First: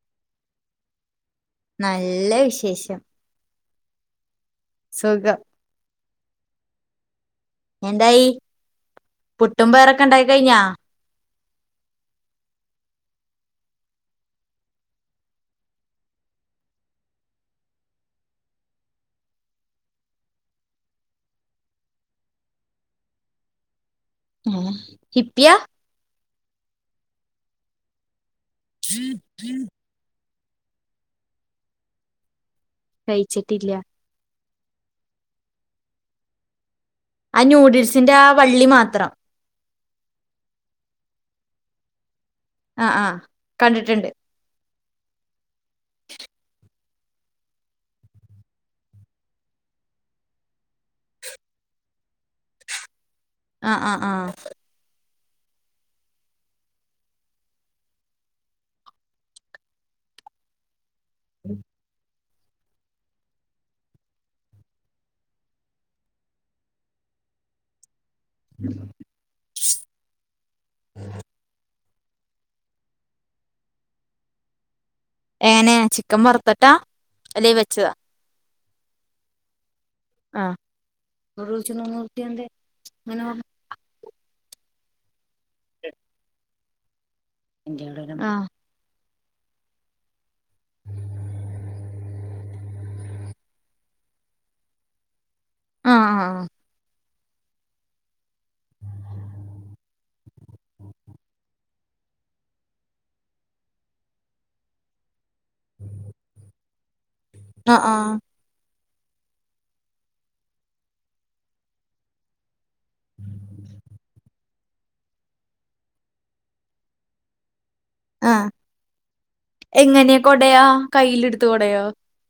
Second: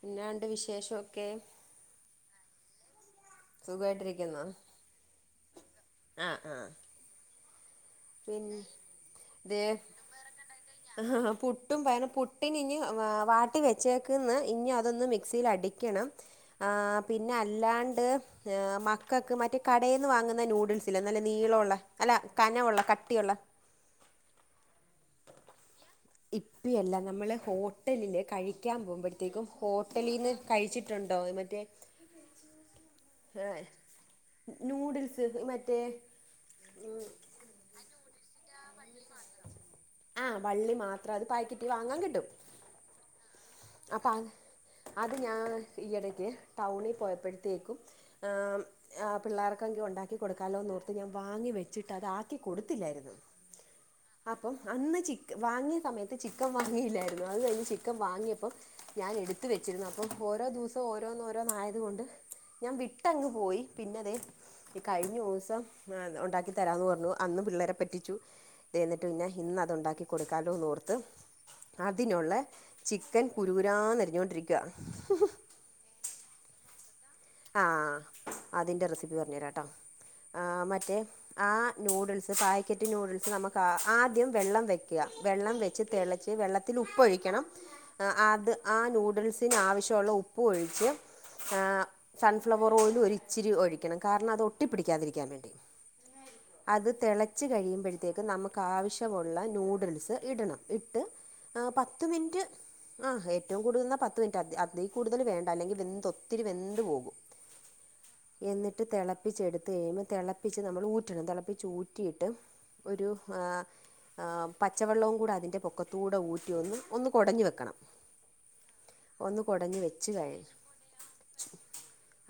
പിന്നണ്ട് വിശേഷംക്കെ നല്ല വിശേഷം സുഖമായിട്ടിരിക്കുന്നോ. സുഖം ആഹ് ആഹ് എന്തായി പിന്നെ ദേ പുട്ടും പേറൊക്കെ ഉണ്ടായി കഴിഞ്ഞാ ആഹ് പുട്ടുംപയും പുട്ടിനിന് വാ വാട്ടി വെച്ചേക്കന്ന് ഇനി അതൊന്ന് മിക്സിൽ അടിക് വക്കണം ആഹ് പിന്നെ അല്ലാണ്ട് മക്കൾക്ക് മറ്റേ കടേന്ന് വാങ്ങുന്ന നൂഡിൽസില്ലെ നല്ല നീളവുള്ള അല്ല കനവുള്ള കട്ടിയുള്ള ഉം ഇപ്പിയ ഇപ്പിയല്ല നമ്മള് ഹോട്ടലില് കഴിക്കാൻ പോകുമ്പോഴത്തേക്കും ഹോ ട്ടലീന്ന് കഴിച്ചിട്ടുണ്ടോ മറ്റേ ഏ കഴിച്ചിട്ടില്ല നൂഡിൽസ് ഇ മറ്റേ ഉം ആഹ് ന്യൂഡിൽസിന്റെ ആ വള്ളി മാത്രം ആഹ് വള്ളി മാത്രം അത് പാക്കറ്റ് വാങ്ങാൻ കിട്ടും ആഹ് ആഹ് അപ്പം അത് അത് ഞാൻ ഈയിടക്ക് ടൗണിൽ പോയപ്പോഴത്തേക്കും ആം ആഹ് പിള്ളേർക്കെങ്കി ഉണ്ടാക്കി കൊടുക്കാലോന്നോർത്ത് ഞാൻ വാങ്ങി വെച്ചിട്ട് അത് ആക്കി കൊടുത്തില്ലായിരുന്നു അഹ് അഹ് ആഹ് അപ്പം അന്ന് ചിക് വാങ്ങിയ സമയത്ത് ചിക്കൻ വാങ്ങിയില്ലായിരുന്നു അത് കഴിഞ് ചിക്കൻ വാങ്ങിയപ് അപ്പം ഞാൻ എടുത്ത വെച്ചിരുന്നു അപ്പം ഓരോ ദിവസം ഓരോന്നോഓരോന്ന് ആയത് കൊണ്ട് ഞാൻ വിട്ടങ്ങ് പോയി പിന്നെതെ ഈ കഴിഞ്ഞ ദിവസം ഉണ്ടാക്കി തരാന്ന് പറഞ്ഞു അന്ന് പിള്ളേരെ പറ്റിച്ചു തേ എന്നിട്ട് പിന്നെ ഇന്ന് അതു ഉണ്ടാക്കി കൊടുക്കാലോന്നോർത്ത് അതിനുള്ള ചിക്കൻ കുരൂനാ എന്നരിഞ്ഞുകൊണ്ടിരിക്കുക ഏനെ ചിക്കൻ വറ്ത്ത്ട്ടാ ആഹ് അതിൻ്റെ റെസിപ്പി പറഞ്ഞു തരാംട്ടോ ആ ആഹ് മറ്റേ ആ നൂഡിൽസ് പായാക്കറ്റ് നൂഡിൽസ് നമുക്ക് കാ ആദ്യം വെള്ളം വയ്ക്കുക വെള്ളം വെച്ച് തിളച്ച് വെള്ളത്തിൽ ഉപ്പൊഴിക്കണം അഹ് അത് ആ ആഹ് നൂഡിൽസിന് ആവശ്യമുള്ള ഉപ്പ് ഒഴിച്ച് ആഹ് സൺഫ്ലവർ ഓയിലും ഒരുരിച്ചിരി ഒഴിക്കണം കാരണം അത് ഒട്ടിപ്പിടിക്കാതിരിക്കാൻ വേണ്ടി ആഹ് അത് തെളച്ചു കഴിയുമ്പോഴ്ത്തേക്കും നമുക്ക് ആവശ്യമുള്ള നൂഡിൽസ് ഇടണം ഇട്ട് ആഹ് പത്ത്മിനിറ്റ് ആഹ് ഏറ്റവും കൂടുതൽനിന്നാ പത്ത് മിനിറ്റ് അതീ കൂടുതൽ വേ അല്ലെങ്കില് വെന്ത് ഒത്തിരി വെന്ത് പോകും അഹ് ആഹ് എന്നിട്ട് തെളപ്പിച്ചെട്ത്ത് കഴിയുമ്പൊ തെളപ്പിച്ച് നമ്മളൂറ്റണം തെളപ്പിച്ചൂറ്റിയിട്ട് ഒരു ഹാ ആം പച്ചവെള്ളവും കൂടതിൻ്റെ പൊക്കത്തൂട ഊറ്റിയൊന്ന് ഒന്ന് കൊടഞ്ഞ് വെക്കണം ആഹ് ഒന്ന് കുടഞ്ഞ് വെച്ച് എങ്ങനെയാ കഴിഞ്ഞ് കൊടയാ കയ്യിലെടുത്ത് കൊടയോ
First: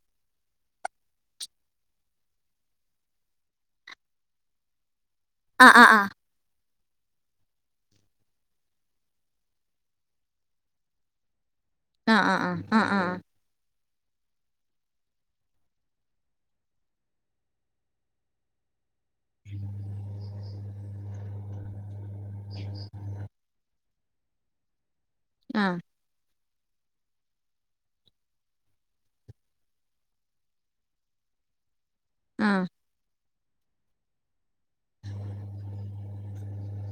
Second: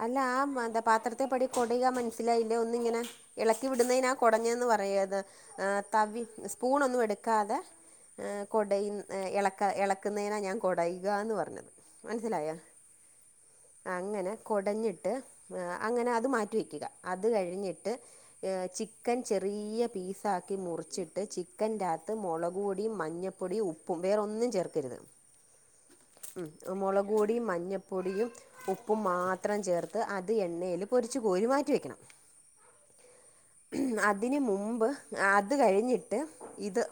അല്ല ആഹ് മന്താ പാത്രത്തെപടി കൊടയാ മനസ്സിലായില്ലാ ഒന്നിങ്ങനെ ഇളക്കി വിടുന്നതിനാ കൊടഞ്ഞെന്ന് പറയാത് ആ ആ ആ തവി സ്പൂണൊന്നുഎടുക്കാതെ ഏ കൊടയു എളക്ക എളക്കുന്നതിനാ ഞാൻ കൊടയുകാന്ന് പറഞ്ഞത് ആ ആ ആ മനസ്സിലായോ ആ അങ്ങനെ കൊടഞ്ഞിട്ട് അങ്ങനെ അത് മാറ്റിവെക്കുക അത് കഴിഞ്ഞിട്ട് ചിക്കൻ ചെറിയ പീസാക്കി മുറിച്ചിട്ട് ചി ചിക്കന്റകത്ത് മുളക് പൊടിയും മഞ്ഞപ്പൊടിയും ഉപ്പും വേറൊന്നും ചേർക്കരുത് ആഹ് ഉം മൊളക്പൊടിയും മഞ്ഞപ്പൊടിയും ഉപ്പും മാ ത്രം ചേർത്ത് അത് എണ്ണയില് പൊരിച്ച്കോരി മാറ്റി വെക്കണം ആഹ് ഉം അതിന് മുമ്പ് അത് കഴിഞ്ഞിട്ട് ഇത്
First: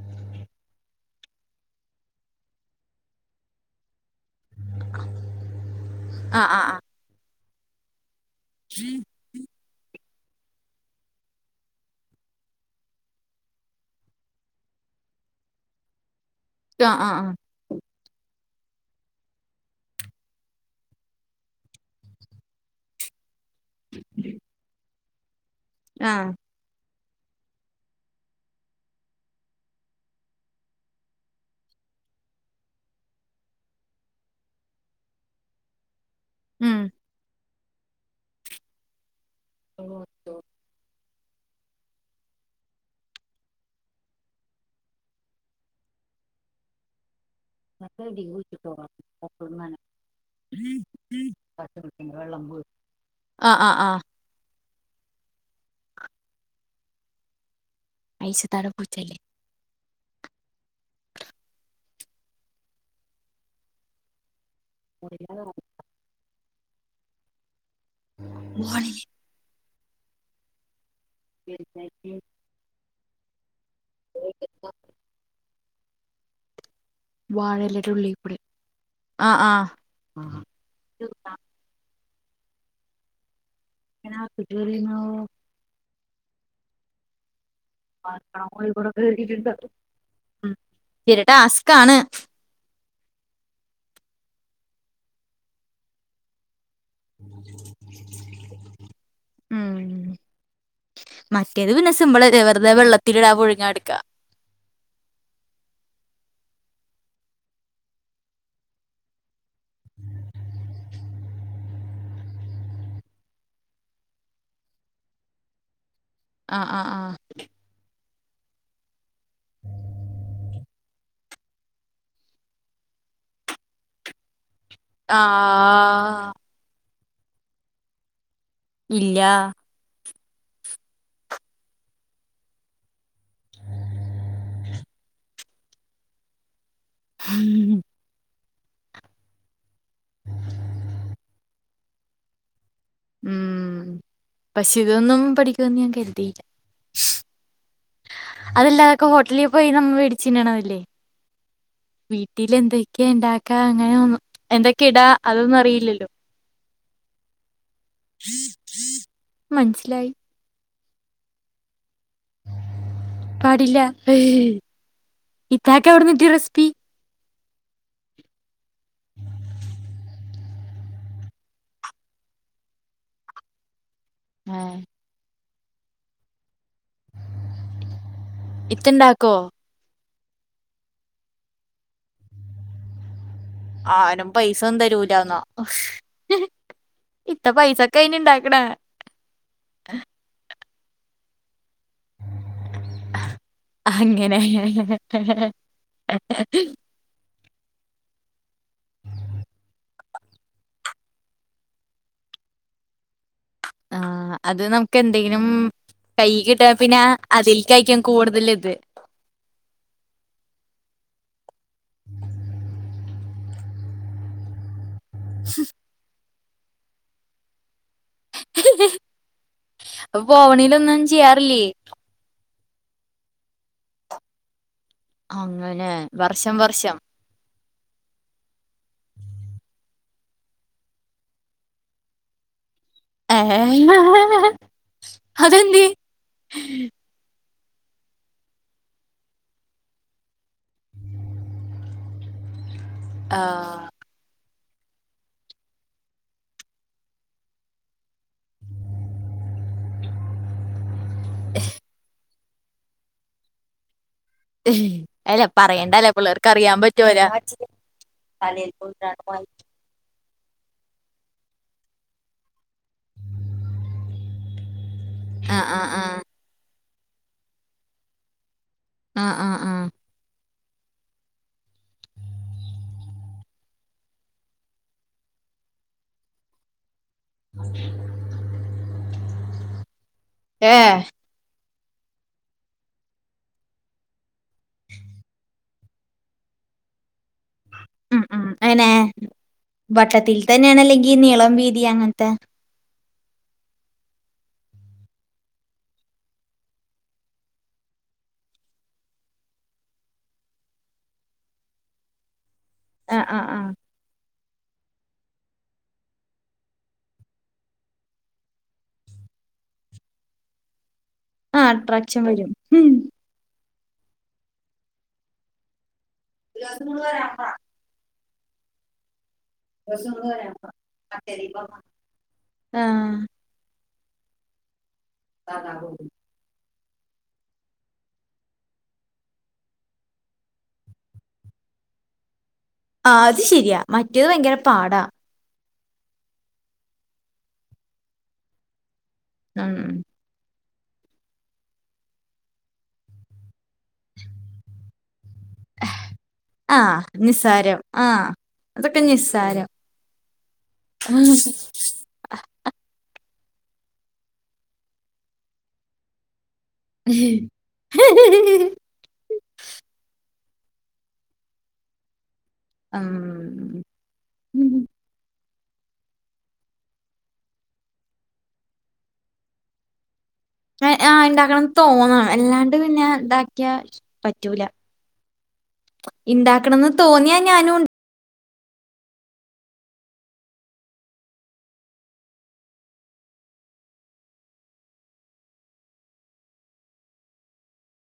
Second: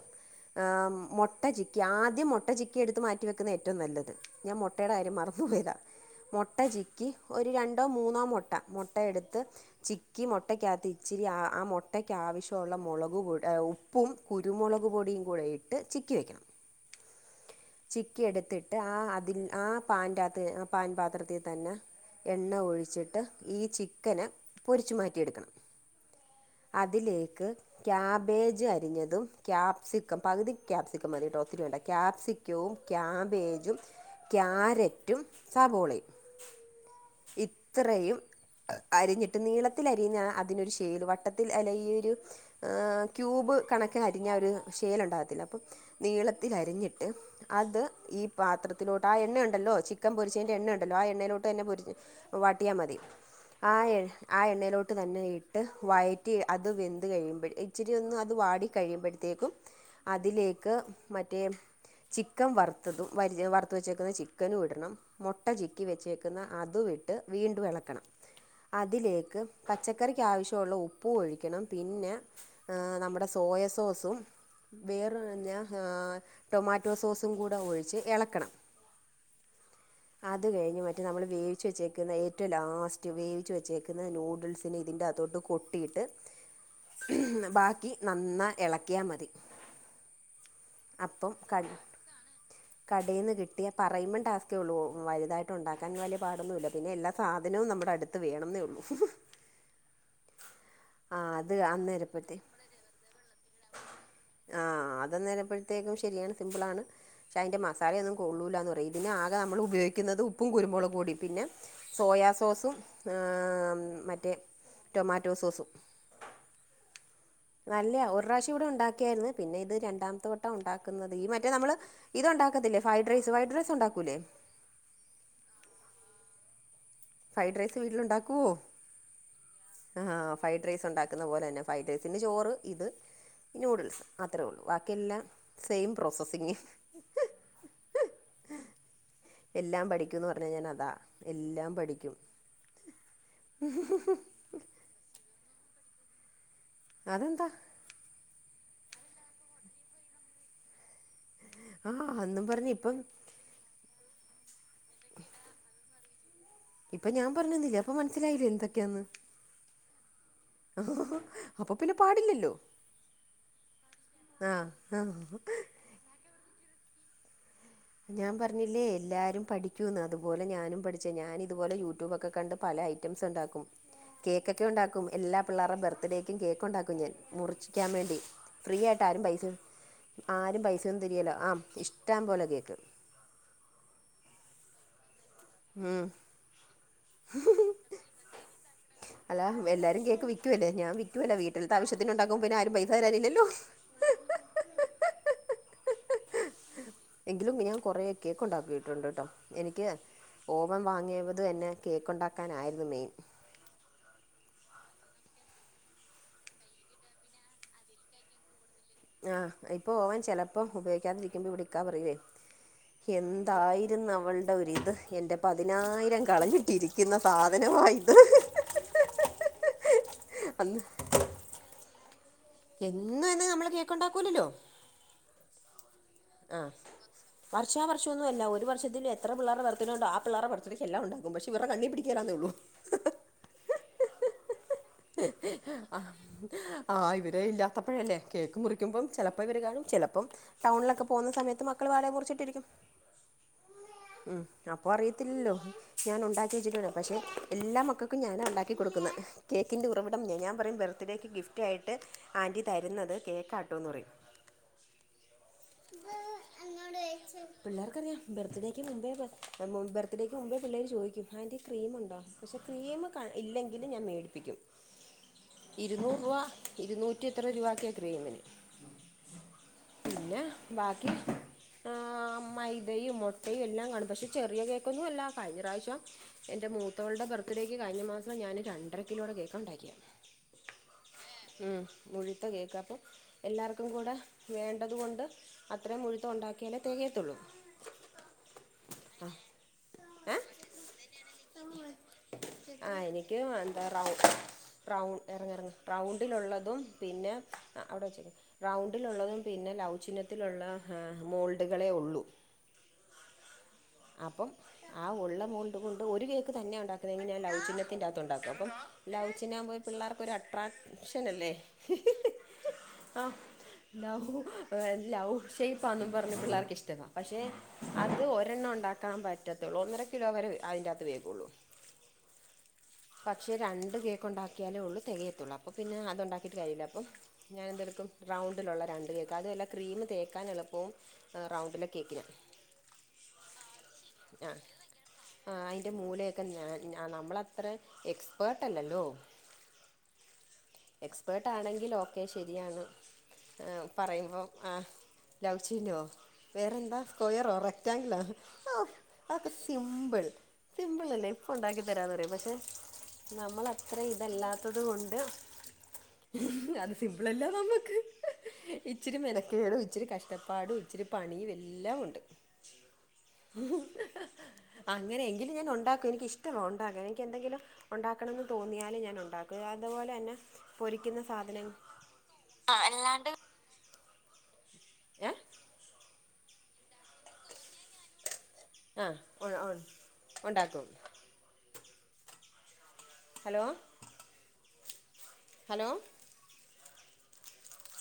ആഹ് മുട്ട ചിക്കി ആദ്യം മുട്ട ചിക്കി എടുത്ത് മാറ്റിവ വെക്കുന്ന ഏറ്റവും നല്ലത് ഞാൻ മൊ മൊട്ടേടെ കാര്യം മറന്നു പോയതാ ആ മൊട്ട ചിക്കി ഒരു രണ്ടോ മൂന്നോ മൊ ട്ട മൊട്ടയെട്ത്ത് ചിക്കി മൊട്ടക്കകത്ത് ഇച്ചിരി ആ മൊട്ടക്കാവശ്യുള്ള മുളക് ആ ഉ പ്പും കുരുമുളക് പൊടിയും കൂടെയിട്ട് ചിക്കി വെക്കണം ആ ആ ആ ചിക്കിയെടുത്തിട്ട് ആ അതിൽ ആ പാന്റകത്ത് പാൻ പാത്രത്തി തന്നെ എണ്ണ ഒഴിച്ചിട്ട് ഈ ചിക്കനെ പൊരിച്ചു മാറ്റിയെടുക്കണം ആഹ് അതിലേക്ക് ക്യാബേജ് അരിഞ്ഞതും ക്യാപ്സിക്കം പകുതി ക്യാപ്സിക്കം മതിട്ടോ ഒത്തിരി വേണ്ട കാപ്സി ക്യവും ക്യാബേജും ക്യാരറ്റും സവോളയും ഉം ഇത്രയും അരിഞ്ഞിട്ട് നീളത്തിലരിയുന്നാ അതിനൊരു ഷേല് വ ട്ടത്തിൽ അല്ല ഈയൊരു ഏഹ് ക്യൂബ് കണക്കിലരിഞ്ഞാ ഒരു ഷേലുണ്ടാകത്തില്ല അപ്പം നീളത്തിരിഞ്ഞിട്ട് അത് നല്ല ഡീ ഈ കുഴിച്ചിട്ടോ പാത്രത്തിലോട്ട് ആ എണ്ണയുണ്ടല്ലോ അപ്പങ്ങനെ ചിക്കൻ പൊരിച്ചതിന്റെ എണ്ണയുണ്ടല്ലോ ആ എണ്ണയിലോട്ട് തന്നെ പൊരിച്ച് വെള്ളം പോയി വാട്ടിയാമതി ആ എ ആ എണ്ണയിലോട്ട് തന്നെ ഇട്ട് വയറ്റി അത് വെന്ത് കഴിയുമ്പഴ് ഇച്ചിരി ഒന്ന് അത് വാടി ഐശത്താടെ പൂച്ചല്ലേ കഴിയുമ്പഴത്തേക്കും അതിലേക്ക് മറ്റേ ചിക്കൻ വറ്ത്തതും വറ്ത്ത് വെച്ചേക്കുന്ന ചി ചിക്കനു ഇടണം മൊട്ട ചിക്കി വെച്ചേക്കുന്ന അതുഇട്ട് വീണ്ടും എളക്കണം അതിലേക്ക് പച്ചക്കറിക്കാവശ്യുള്ള ഉപ്പു ഒഴിക്കണം പിന്നെ ഏ നമ്മടെ സോയ സോസും വേറെ പിന്നെ ഏ ടൊമാറ്റോ സോസും കൂടെ വാഴയിലയുടെ ഒഴിച്ച് ഉള്ളിൽ കൂടി എളക്കണം ആ ആ അത് കഴിഞ്ഞ് മറ്റേ നമ്മള് വേവിച്ച് വെച്ചേക്കുന്ന ഏറ്റവും ലാസ്റ്റ് വേവിച്ചു വെച്ചേ ക്ക്ന്ന ന്യൂഡിൽസിനെ ഇച്ചിരി ഇതിന്റകത്തോട്ട് കൊട്ടീട്ട് ബാ ക്കി നന്നാ എളക്കിയാ മതി അപ്പം ക ടാസ്ക് ആണ് കടേന്ന് കിട്ടിയ പറയിമ്പം ടാസ്ക്കേയുള്ളൂ വലുതായിട്ട് ഉണ്ടാക്കാൻ വലിയ പാടൊന്നുല്ല പിന്നെ എല്ലാ സാധനവും നമ്മുടെ അടുത്ത് വേണംന്നേയുള്ളൂ ഉം അത് മറ്റേത് പിന്നെ അന്നേരപ്പത്തെ സിംമ്പിളല്ലേ വെറുതെ വെള്ളത്തിലിടാ പുഴുങ്ങാ ഇട്ക്കാ ആഹ് അതെന്നാലപ്പഴത്തേക്കും ശെരിയാണ് സിമ്പിളാണ് പക്ഷെ അയിൻ്റെ മസാലയൊന്നും കൊള്ളൂലാന്ന് പറയും ഇതിന് ആകെ നമ്മൾ ഉപയോഗിക്കുന്നത് ഉപ്പും കുരുമുളക് പൊടിം പിന്നെ സോയ സോസും ആഹ് മറ്റേ ടൊമാറ്റോ സോസും ആഹ് ആഹ് ആഹ് നല്ലയാ ഒരു പ്രാവശ്യം കൂടെ ഉണ്ടാക്കിയായിരുന്നു പിന്നെ ഇത് രണ്ടാമത്തെ വട്ടം ഉണ്ടാക്കുന്നത് ഈ മറ്റേ നമ്മള് ഇതൊണ്ടാക്കത്തില്ലേ ഫ്രൈഡ് റൈസ് ഫ്രൈഡ് റൈസ് ഉണ്ടാക്കൂല്ലേ ആഹ് ഫ്രൈഡ് റൈസ് വീട്ടിലുണ്ടാക്കുവോ ഇല്ല ആഹ് ഫ്രൈഡ് റൈസ് ഉണ്ടാക്കുന്ന പോലെ തന്നെ ഫ്രൈഡ് റൈസിന് ചോറ് ഇത് നൂഡിൽസ് അത്രേ ഒള്ളൂ വാക്കിയെല്ലാം സെയിം പ്രോസസ്സിങ്ങ് ഉം എല്ലാം പഠിക്കുംന്ന് പറഞ്ഞ ഞാൻ അതാ എല്ലാം പഠിക്കും ഉം പക്ഷെ ഇതൊന്നും പഠിക്കുവെന്ന് ഞാൻ കരുതിയില്ല അതെന്താ അതല്ലാ അതൊക്കെ ഹോട്ടലിൽ പോയി നമ്മള് വേടിച്ചിന്നണതല്ലേ ആ അന്നും പറഞ്ഞ് ഇപ്പം വീട്ടിലെന്തൊക്കെയാ ഇണ്ടാക്കാ അങ്ങനെ ഒ എന്തൊക്കെ ഇടാ അതൊന്നും അറിയില്ലല്ലോ ഇപ്പ ഞാൻ പറഞ്ഞെന്നില്ലേ അപ്പൊ മനസ്സിലായില്ലേ എന്തൊക്കെയാന്ന് മനസ്സിലായി അപ്പൊ പിന്നെ പാടില്ലല്ലോ പാടില്ല ആ ആ ഇത്താക്കെവിടുന്ന്‌ കിട്ടിയ റെസിപ്പി ഞാൻ പറഞ്ഞില്ലേ എല്ലാരും പഠിക്കൂന്ന് അതുപോലെ ഞാനും പഠിച്ചതാ ഞാനിതുപോലെ യൂട്യൂബൊക്കെ കണ്ട് പല ഐ റ്റംസ് ഉണ്ടാക്കും കേക്കൊക്കെ ഉണ്ടാക്കും എല്ലാ പിള്ളേരുടെ ബർത്ത്ഡേക്കും കേക്ക് ഉണ്ടാക്കും ഞാൻ മുറിച്ചിക്കാൻ വേണ്ടി ഫ്രീ ആയിട്ട് ആരും ഇത്തണ്ടാക്കോ പൈസ ആരും പൈസയൊന്നും തരിയേല്ല ആ ഇഷ്ട്ടം പോലെ കേക്ക് ആരും പൈസ ഒന്നും തരൂലാന്നാ ഉം. ഇത്ത പൈസക്കെയിനി ഇണ്ടാക്കണേ അല്ലാ എല്ലാരും കേക്ക് വിക്കുവല്ലേ ഞാൻ വിക്കുവല്ല വീട്ടിൽത്തെ ആവശ്യത്തിനുണ്ടാക്കുമ്പോ പിന്നെ ആരും പൈസ തരാനില്ലല്ലോ അങ്ങനെ എങ്കിലും ഞാൻ കൊറെ കേക്ക് ഉണ്ടാക്കിയിട്ടുണ്ട് കേട്ടോ എനിക്ക് ഓവൻ വാങ്ങിയവത് തന്നെ കേക്കുണ്ടാക്കാനായിരുന്നു മെയിൻ ആഹ് അത് നമുക്ക് എന്തെങ്കിലും കൈയിൽ കിട്ടിയാ പിന്നെ അതിൽക്കായിക്കും കൂടുതൽ ഇത് ആഹ് ഇപ്പൊ ഓവൻ ചിലപ്പോം ഉപയോഗിക്കാതിരിക്കുമ്പോ ഇവിടെ ഇക്കാ പറയുവെ എന്തായിരുന്നു അവൾടെ ഒരിത് എൻ്റെ പതിനായിരം കളഞ്ഞിട്ട് ഇരിക്കുന്ന സാധനവാ ഇത് അപ്പൊ അന്ന് പോവണിലൊന്നും ചെയ്യാറില്ലേ എന്നും എന്നും നമ്മള് കേക്കുണ്ടാക്കൂലല്ലോ അങ്ങനെ വർഷം വർഷം വർഷാവർഷവൊന്നുവല്ല ഒരു വർഷത്തിൽ എത്ര പിള്ളാരുടെ ബർത്ത്ഡേ ഉണ്ടോ ആ പിള്ളേരുടെ ബർത്ത്ഡേക്ക് എല്ലാം ഉണ്ടാക്കും പക്ഷേ ഇവരുടെ കണ്ണി പിടിക്കുവേലാന്നേ ഒള്ളൂ ഏഹ് ആഹ് ആ ഇവരെ ഇല്ലാത്തപ്പഴല്ലേ കേക്ക് മുറിക്കുമ്പം ചിലപ്പോ ഇവര് കാണും ചിലപ്പം ടൗണിലൊക്കെ പോകുന്ന സമയത്ത് മക്കൾ വേറെ മുറിച്ചിട്ടിരിക്കും ആഹ് ഉം അപ്പോ അറിയത്തില്ലല്ലോ ഞാൻ ഉണ്ടാക്കി വെച്ചിട്ടുണ്ട് പക്ഷെ എല്ലാ മക്കൾക്കും ഞാനാ ഉണ്ടാക്കി കൊടുക്കുന്നേ കേക്കിൻ്റെ ഉറവിടം ഞാ ഞാൻ പറയും ബർത്ത്ഡേയ്ക്ക് ഗിഫ്റ്റ് ആയിട്ട് ആന്റി തരുന്നത് കേക്കാട്ടോന്ന് പറയും അല്ല പറയണ്ടാല്ലോ പിള്ളേർക്ക് അറിയാൻ പറ്റൂലോ ബർത്ത്ഡേയ്ക്ക് മുമ്പേ പിള്ളേര് ചോയിക്കും ആന്റി ക്രീമുണ്ടോ പക്ഷേ ക്രീം ക ഇല്ലെങ്കിൽ ഞാൻ മേടി പ്പിക്കും ആഹ് ആഹ് ഇരുന്നൂറ് ആഹ് രൂപ ഇരുന്നൂറ്റി എത്രയോ രൂപായൊക്കെയാ ക്രീമിന് ആഹ് ആഹ് ആഹ് പിന്നെ ബാക്കി ആ മൈദയും മുട്ടയും എല്ലാം കാണും പക്ഷെ ചെറിയ കേക്കൊന്നും അല്ല കഴിഞ്ഞ പ്രാവശ്യം എന്റെ മൂത്തവളുടെ ബർത്ത്ഡേയ്ക്ക് കഴിഞ്ഞ മാസം ഞാന് രണ്ടര കിലോടെ കേക്കാ ഉണ്ടാക്കിയേ ഏ ഉം മുഴുത്ത കേക്ക് അപ്പം എല്ലാർക്കും കൂടെ വേണ്ടത് കൊണ്ട്. അത്രയും മുഴുത്തത് ഉണ്ടാക്കിയാലേ തികയത്തുള്ളൂ. ഉം ഉം എങ്ങനെ ഏ വട്ടത്തിൽ തന്നെയാണോ അല്ലെങ്കിൽ നീളം വീതി അങ്ങനത്തെ ആഹ് എനിക്ക് വേണ്ട റൗണ്ട് റൗ ഇറങ്ങ് ഇറങ്ങ് റൗണ്ടിലുള്ളതും പിന്നെ അവിടെ വച്ചേക്ക് റൗണ്ടിലുള്ളതും പിന്നെ ലൗ ചിഹ്നത്തിലുള്ള മോൾഡുകളെ ഉള്ളൂ ആഹ് ആഹ് ആഹ് അപ്പം ആ ഉള്ള മോണ്ട് കൊണ്ട് ഒരു കേക്ക് തന്നെ ഉണ്ടാക്കുന്നതെങ്കിൽ ലൗ ചിഹ്നത്തിൻ്റകത്ത് ഉണ്ടാക്കും. അപ്പം ലൗ ചിഹ്നമാകുമ്പോൾ പിള്ളേർക്കൊരു അട്രാക്ഷൻ അല്ലേ ആഹ് അട്രാക്ഷൻ വരും ആഹ് ലൗ ലൗവ് ഷേപ്പാന്നും പറഞ്ഞ് പിള്ളേർക്ക് ഇഷ്ടവാ പക്ഷെ അത് ഒരെണ്ണം ഉ ണ്ടാക്കാൻ പറ്റത്തൊള്ളൂ ഒന്നര കിലോ വരെ അതിന്റകത്ത് വേവൂള്ളൂ. ആഹ് പക്ഷേ രണ്ട് കേക്ക് ഉണ്ടാക്കിയാലേ ഉള്ളൂ തികയത്തുള്ളൂ അപ്പോ ആഹ് പിന്നെ അതുണ്ടാക്കിട്ട് കാര്യമില്ല അപ്പം ഞാൻ എന്തെടുക്കും റൗണ്ടിലുള്ള രണ്ട് കേക്ക് അതുവല്ല ക്രീമ് തേക്കാൻ എളുപ്പവും റൗണ്ടിലെ കേക്കിനാ ആഹ് അത് ശരിയാ മറ്റേത് ഭയങ്കര ആ പാടാ ആ അഴിന്റെ മൂലയൊക്കെ നമ്മളത്ര എക്സ്പേർട്ട് അല്ലല്ലോ ഉം എക്സ്പേർട്ട് ആണെങ്കിൽ ഓക്കെ ശരിയാണ്. ആ പറയുമ്പോ ആ ലൗച്ചീനോ ആഹ് വേറെന്താ സ്ക്വയറൊ, നിസ്സാരം ററ്റങ്ക്ളോ ആഹ് ഔ അതൊക്കെ അ ഒക്കെ നിസ്സാരം സിംമ്പിൾ സിമ്പിൾ അല്ലോ ഇപ്പൊണ്ടകിതര പക്ഷെ നമ്മൾഅത്ര ഇതല്ലാത്തത് കൊണ്ട് സിമ്പളല്ല നമ്മക്ക്. ഇച്ചിരി മെനക്കേടും ഇച്ചിരി കഷ്ടപ്പാടും ഇച്ചിരി പണിയും എല്ലാം ഉണ്ട്. ആഹ് അങ്ങനെ എങ്കിലും ഞാൻ ഉണ്ടാക്കും എനിക്കിഷ്ടമാ ഉണ്ടാക്കൻ എനിക്ക് എന്തെങ്കിലും. ഉണ്ടാക്കണംന്ന് തോന്നിയാല് ഞാൻ ഉണ്ടാക്കും അതുപോലെ ന്നെ. ആഹ് ഇണ്ടാക്കണം തോന്നണം എല്ലാണ്ട് പിന്നെ ഇണ്ടാക്കിയാ പറ്റൂല. ഏ ഇണ്ടാക്കണന്ന് തോന്നിയാ ഞാനും. ആ ഉ ഉണ്ടാക്കും. Hello hello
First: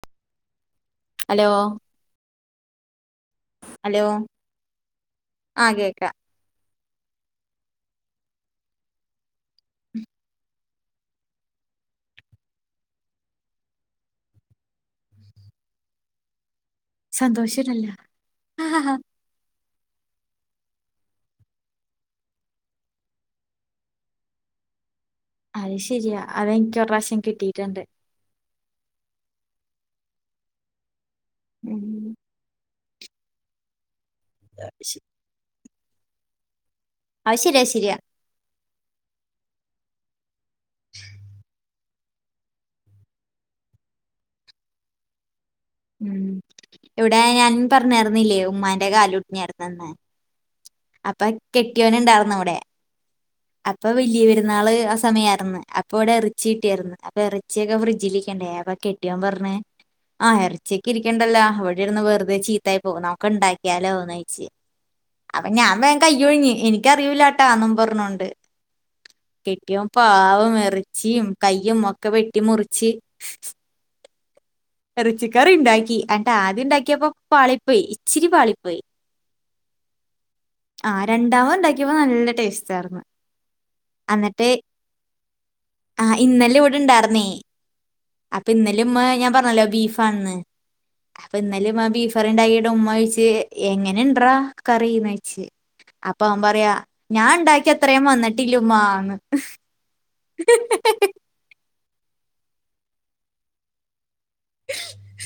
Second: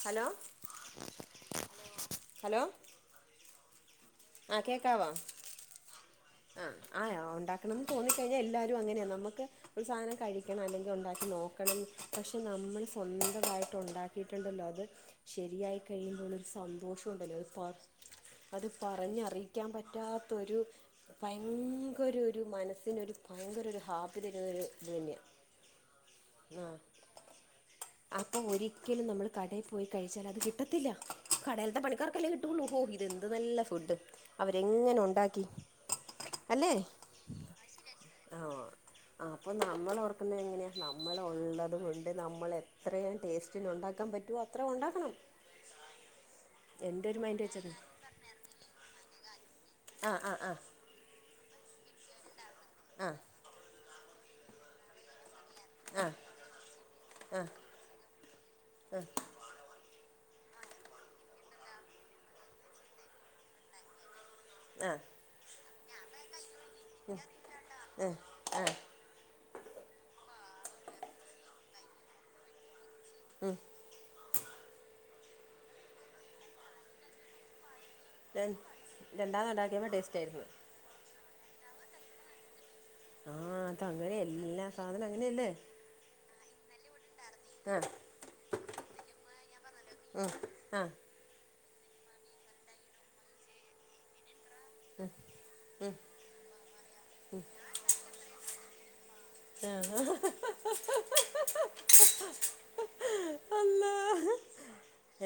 hello hello hello hello ആ കേക്കാവോ ആ കേക്കാം അ ആയോ ഉണ്ടാക്കണംന്ന്. തോന്നിക്കഴിഞ്ഞാൽ എല്ലാരും അങ്ങനെയാ നമ്മക്ക് സാനം കഴിക്കണം അല്ലെങ്കിൽ ഉണ്ടാക്കി നോക്കണം പക്ഷെ നമ്മൾ സ്വന്തമായിട്ട് ഉണ്ടാക്കിയിട്ടുണ്ടല്ലോ. അത് ശരിയായി കഴിയുമ്പോൾ ഒരു സന്തോഷം ഉണ്ടല്ലോ. പ സന്തോഷമില്ലല്ലോ അത് ഞ്ഞ് അറിയിക്കാൻ പറ്റാത്തൊരു. ഭയങ്കര ഒരു മനസ്സിനൊരു ഭയങ്കര ഒരു ഹാപ്പി തരുന്ന ഒരു ഇത് തന്നെയാ അത് ശരിയാ അതെനിക്ക് ഒരു പ്രാവശ്യം കിട്ടീട്ടുണ്ട്. അപ്പം ഒരിക്കലും നമ്മൾ കടയിൽ പോയി കഴിച്ചാൽ അത് കിട്ടത്തില്ല. കടെൽത്തെ ഉം. പണിക്കാർക്കല്ലേ കിട്ടുള്ളൂ ഹോ ഇത് എന്ത് നല്ല ഫുഡ്. അവരെങ്ങനെ ശ- ഉണ്ടാക്കി. അല്ലേ അയ് ശരിയ ശരിയ. ഓ അപ്പം നമ്മൾ ഓർക്കുന്നത് എങ്ങനെയാ നമ്മള് ഉള്ള കൊണ്ട് നമ്മൾ എത്രയും ടേസ്റ്റിന് ഉണ്ടാക്കാൻ പറ്റോ അത്ര ഉണ്ടാക്കണം. ഉം എൻ്റെ ഇവിടെ ഒരു മൈൻഡ് ഞാൻ വെച്ചത് പറഞാഴിരുന്നില്ലേ ഉമ്മാന്റെ കാലുഒടിഞ് കിടന്ന അന്ന്. ആഹ്‌ ആഹ്‌ ആഹ് അപ്പൊ കെട്ടിയോന്ണ്ടായിർന്ന് അവ്ടെ ആഹ്‌ അപ്പൊ വലിയ പെരുന്നാള് ആ സമയായിരുന്നു. അപ്പൊ ഇവിടെ ആഹ് എർച്ചിട്ടിയായിരുന്നു അപ്പൊ എർച്ചിയൊക്കെ ഫ്രിഡ്ജിലിരിക്കണ്ടേ അപ്പൊ കെട്ടിയോം പർഞ് ആഹ് എർ ച്ചിക്ക് ഇരിക്കണ്ടല്ലോ അവിടെ ഇരുന്ന് വെറുതെ ചീത്തായി പോകും നമുക്ക് ഉണ്ടാക്കിയാലോന്നൊയ്‌ച്ച് ആഹ് ആഹ് അപ്പം ഞാൻ വേം കയ്യൊഴിഞ്ഞ് എനിക്കറിയുലാട്ടാ ന്നും പർഞ്ഞൊണ്ട് കെട്ടിയോം പാവം എർച്ചിയും കയ്യും ഒക്കെ വെട്ടി മുറിച്ച് എറച്ചിക്കറിണ്ടാക്കി ന്നട്ട് ആദ്യം ഇണ്ടാക്കിയപ്പോ പാളി പ്പേയ് ഇച്ചിരി ര പാളിപ്പോയി രണ്ടാമത് ഇണ്ടാക്കിയപ്പൊ ടേസ്റ്റ് ആയിരുന്നു ആ രണ്ടാമത് ഇണ്ടാക്കിയപ്പോ നല്ല ടേസ്റ്റ് ആയിരുന്നു ആ അത എന്നിട്ട് അങ്ങനെയല്ലാ സാധനം അങ്ങനെയല്ലേ ആ ഇന്നലെ വിടെ ഇണ്ടായിർന്നേ ആഹ് അപ്പൊ ഇന്നലും മ്മ ഞാൻ പർഞ്ഞല്ലോ ബീഫാണെന്ന്. ആഹ് ആഹ് അപ്പൊ ന്നലിം ആ ബീഫറിണ്ടായിട്ട് ഉമ്മ ഒയിച്ച് എങ്ങനെ ഇണ്ടറാ കറിന്ന യ്‌ച് അപ്പ അവം പറയാ ഞാൻ ഇണ്ടാക്കിയത്രയും വന്നിട്ടില്ലമ്മാന്ന് ആഹ് [unintelligible] അല്ലാഹ്.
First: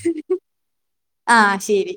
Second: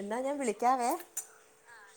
എന്നാ ഞാൻ വിളിക്കാവേ ആഹ് ശെരി